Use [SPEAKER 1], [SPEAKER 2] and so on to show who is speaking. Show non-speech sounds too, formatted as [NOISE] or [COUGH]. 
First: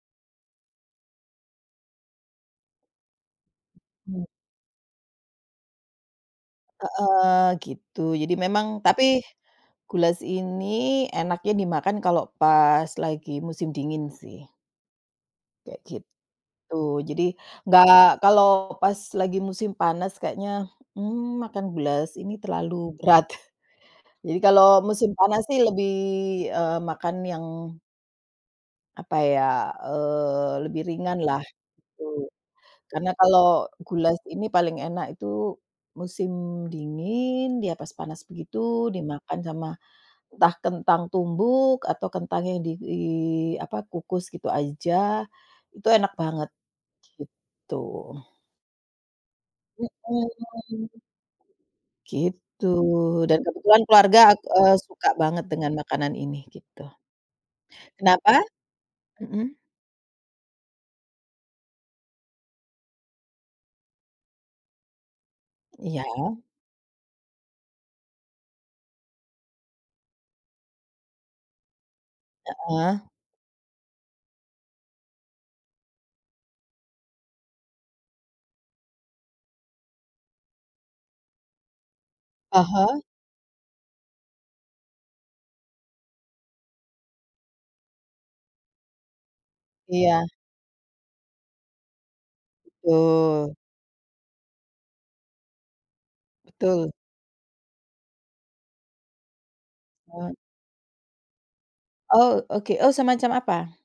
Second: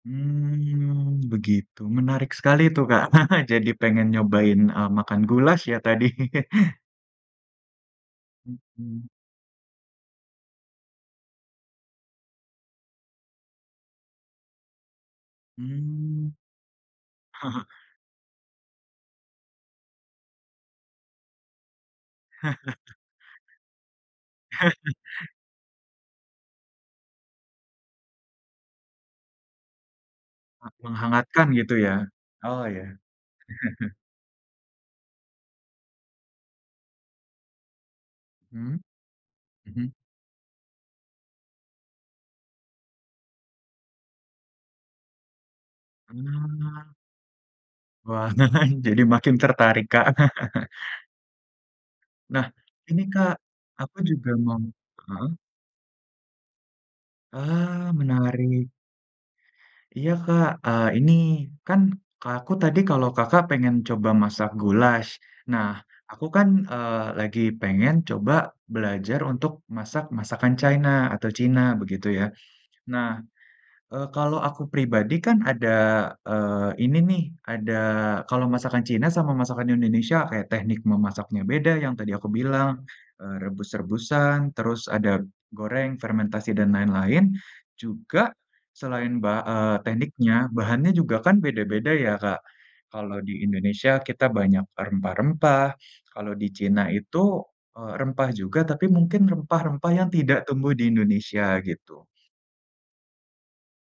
[SPEAKER 1] Mmm, begitu. Menarik sekali tuh, Kak. [CHUCKLES] Jadi pengen
[SPEAKER 2] Mhm.
[SPEAKER 1] nyobain, eee, makan goulash ya tadi. [LAUGHS]
[SPEAKER 2] Heeh. Gitu. Jadi memang,
[SPEAKER 1] Mhm.
[SPEAKER 2] tapi goulash ini enaknya dimakan kalau pas lagi musim dingin sih. Kayak
[SPEAKER 1] Mmm.
[SPEAKER 2] gitu. Jadi,
[SPEAKER 1] [CHUCKLES]
[SPEAKER 2] nggak kalau pas lagi musim panas kayaknya, mmm, makan goulash ini terlalu berat. [CHUCKLES] Jadi kalau musim
[SPEAKER 1] [LAUGHS]
[SPEAKER 2] panas sih lebih, eee, makan yang apa ya, eee, lebih ringan lah
[SPEAKER 1] Menghangatkan gitu ya.
[SPEAKER 2] gitu.
[SPEAKER 1] Oh ya.
[SPEAKER 2] Karena kalau
[SPEAKER 1] [CHUCKLES]
[SPEAKER 2] goulash ini paling enak itu musim dingin, dia pas panas
[SPEAKER 1] Mhm,
[SPEAKER 2] begitu dimakan sama
[SPEAKER 1] mhm.
[SPEAKER 2] entah kentang tumbuk atau kentang yang di apa, dikukus gitu aja, itu enak banget,
[SPEAKER 1] Mhm.
[SPEAKER 2] gitu.
[SPEAKER 1] Wah, [CHUCKLES] jadi makin tertarik, Kak. [CHUCKLES]
[SPEAKER 2] Mhm. Gitu
[SPEAKER 1] Nah ini, Kak
[SPEAKER 2] dan kebetulan
[SPEAKER 1] aku
[SPEAKER 2] keluarga
[SPEAKER 1] juga
[SPEAKER 2] aku,
[SPEAKER 1] mau
[SPEAKER 2] eee suka
[SPEAKER 1] heeh?
[SPEAKER 2] banget dengan makanan ini, gitu.
[SPEAKER 1] Ah
[SPEAKER 2] Kenapa?
[SPEAKER 1] menarik.
[SPEAKER 2] Mhm.
[SPEAKER 1] Iya, Kak, eee, ini kan aku tadi kalau, Kakak pengen coba masak goulash. Nah,
[SPEAKER 2] Iya.
[SPEAKER 1] aku kan, eee, lagi pengen coba belajar untuk masak masakan Cina atau Cina begitu ya.
[SPEAKER 2] Heeh.
[SPEAKER 1] Nah, eee, kalau aku pribadi kan ada, eee, ini nih ada kalau masakan Cina sama masakan Indonesia kayak teknik memasaknya beda yang tadi aku bilang,
[SPEAKER 2] Heeh.
[SPEAKER 1] eee, rebus-rebusan. Terus, ada goreng, fermentasi dan lain-lain. Juga selain ba eee,
[SPEAKER 2] Iya.
[SPEAKER 1] tekniknya bahannya juga kan beda-beda ya, Kak. Kalau di
[SPEAKER 2] Betul.
[SPEAKER 1] Indonesia kita banyak rempah-rempah, kalau di Cina
[SPEAKER 2] Betul.
[SPEAKER 1] itu, eee, rempah juga. Tapi, mungkin rempah-rempah yang
[SPEAKER 2] Oh.
[SPEAKER 1] tidak tumbuh di Indonesia gitu.
[SPEAKER 2] Oh, oke, oh semacam apa?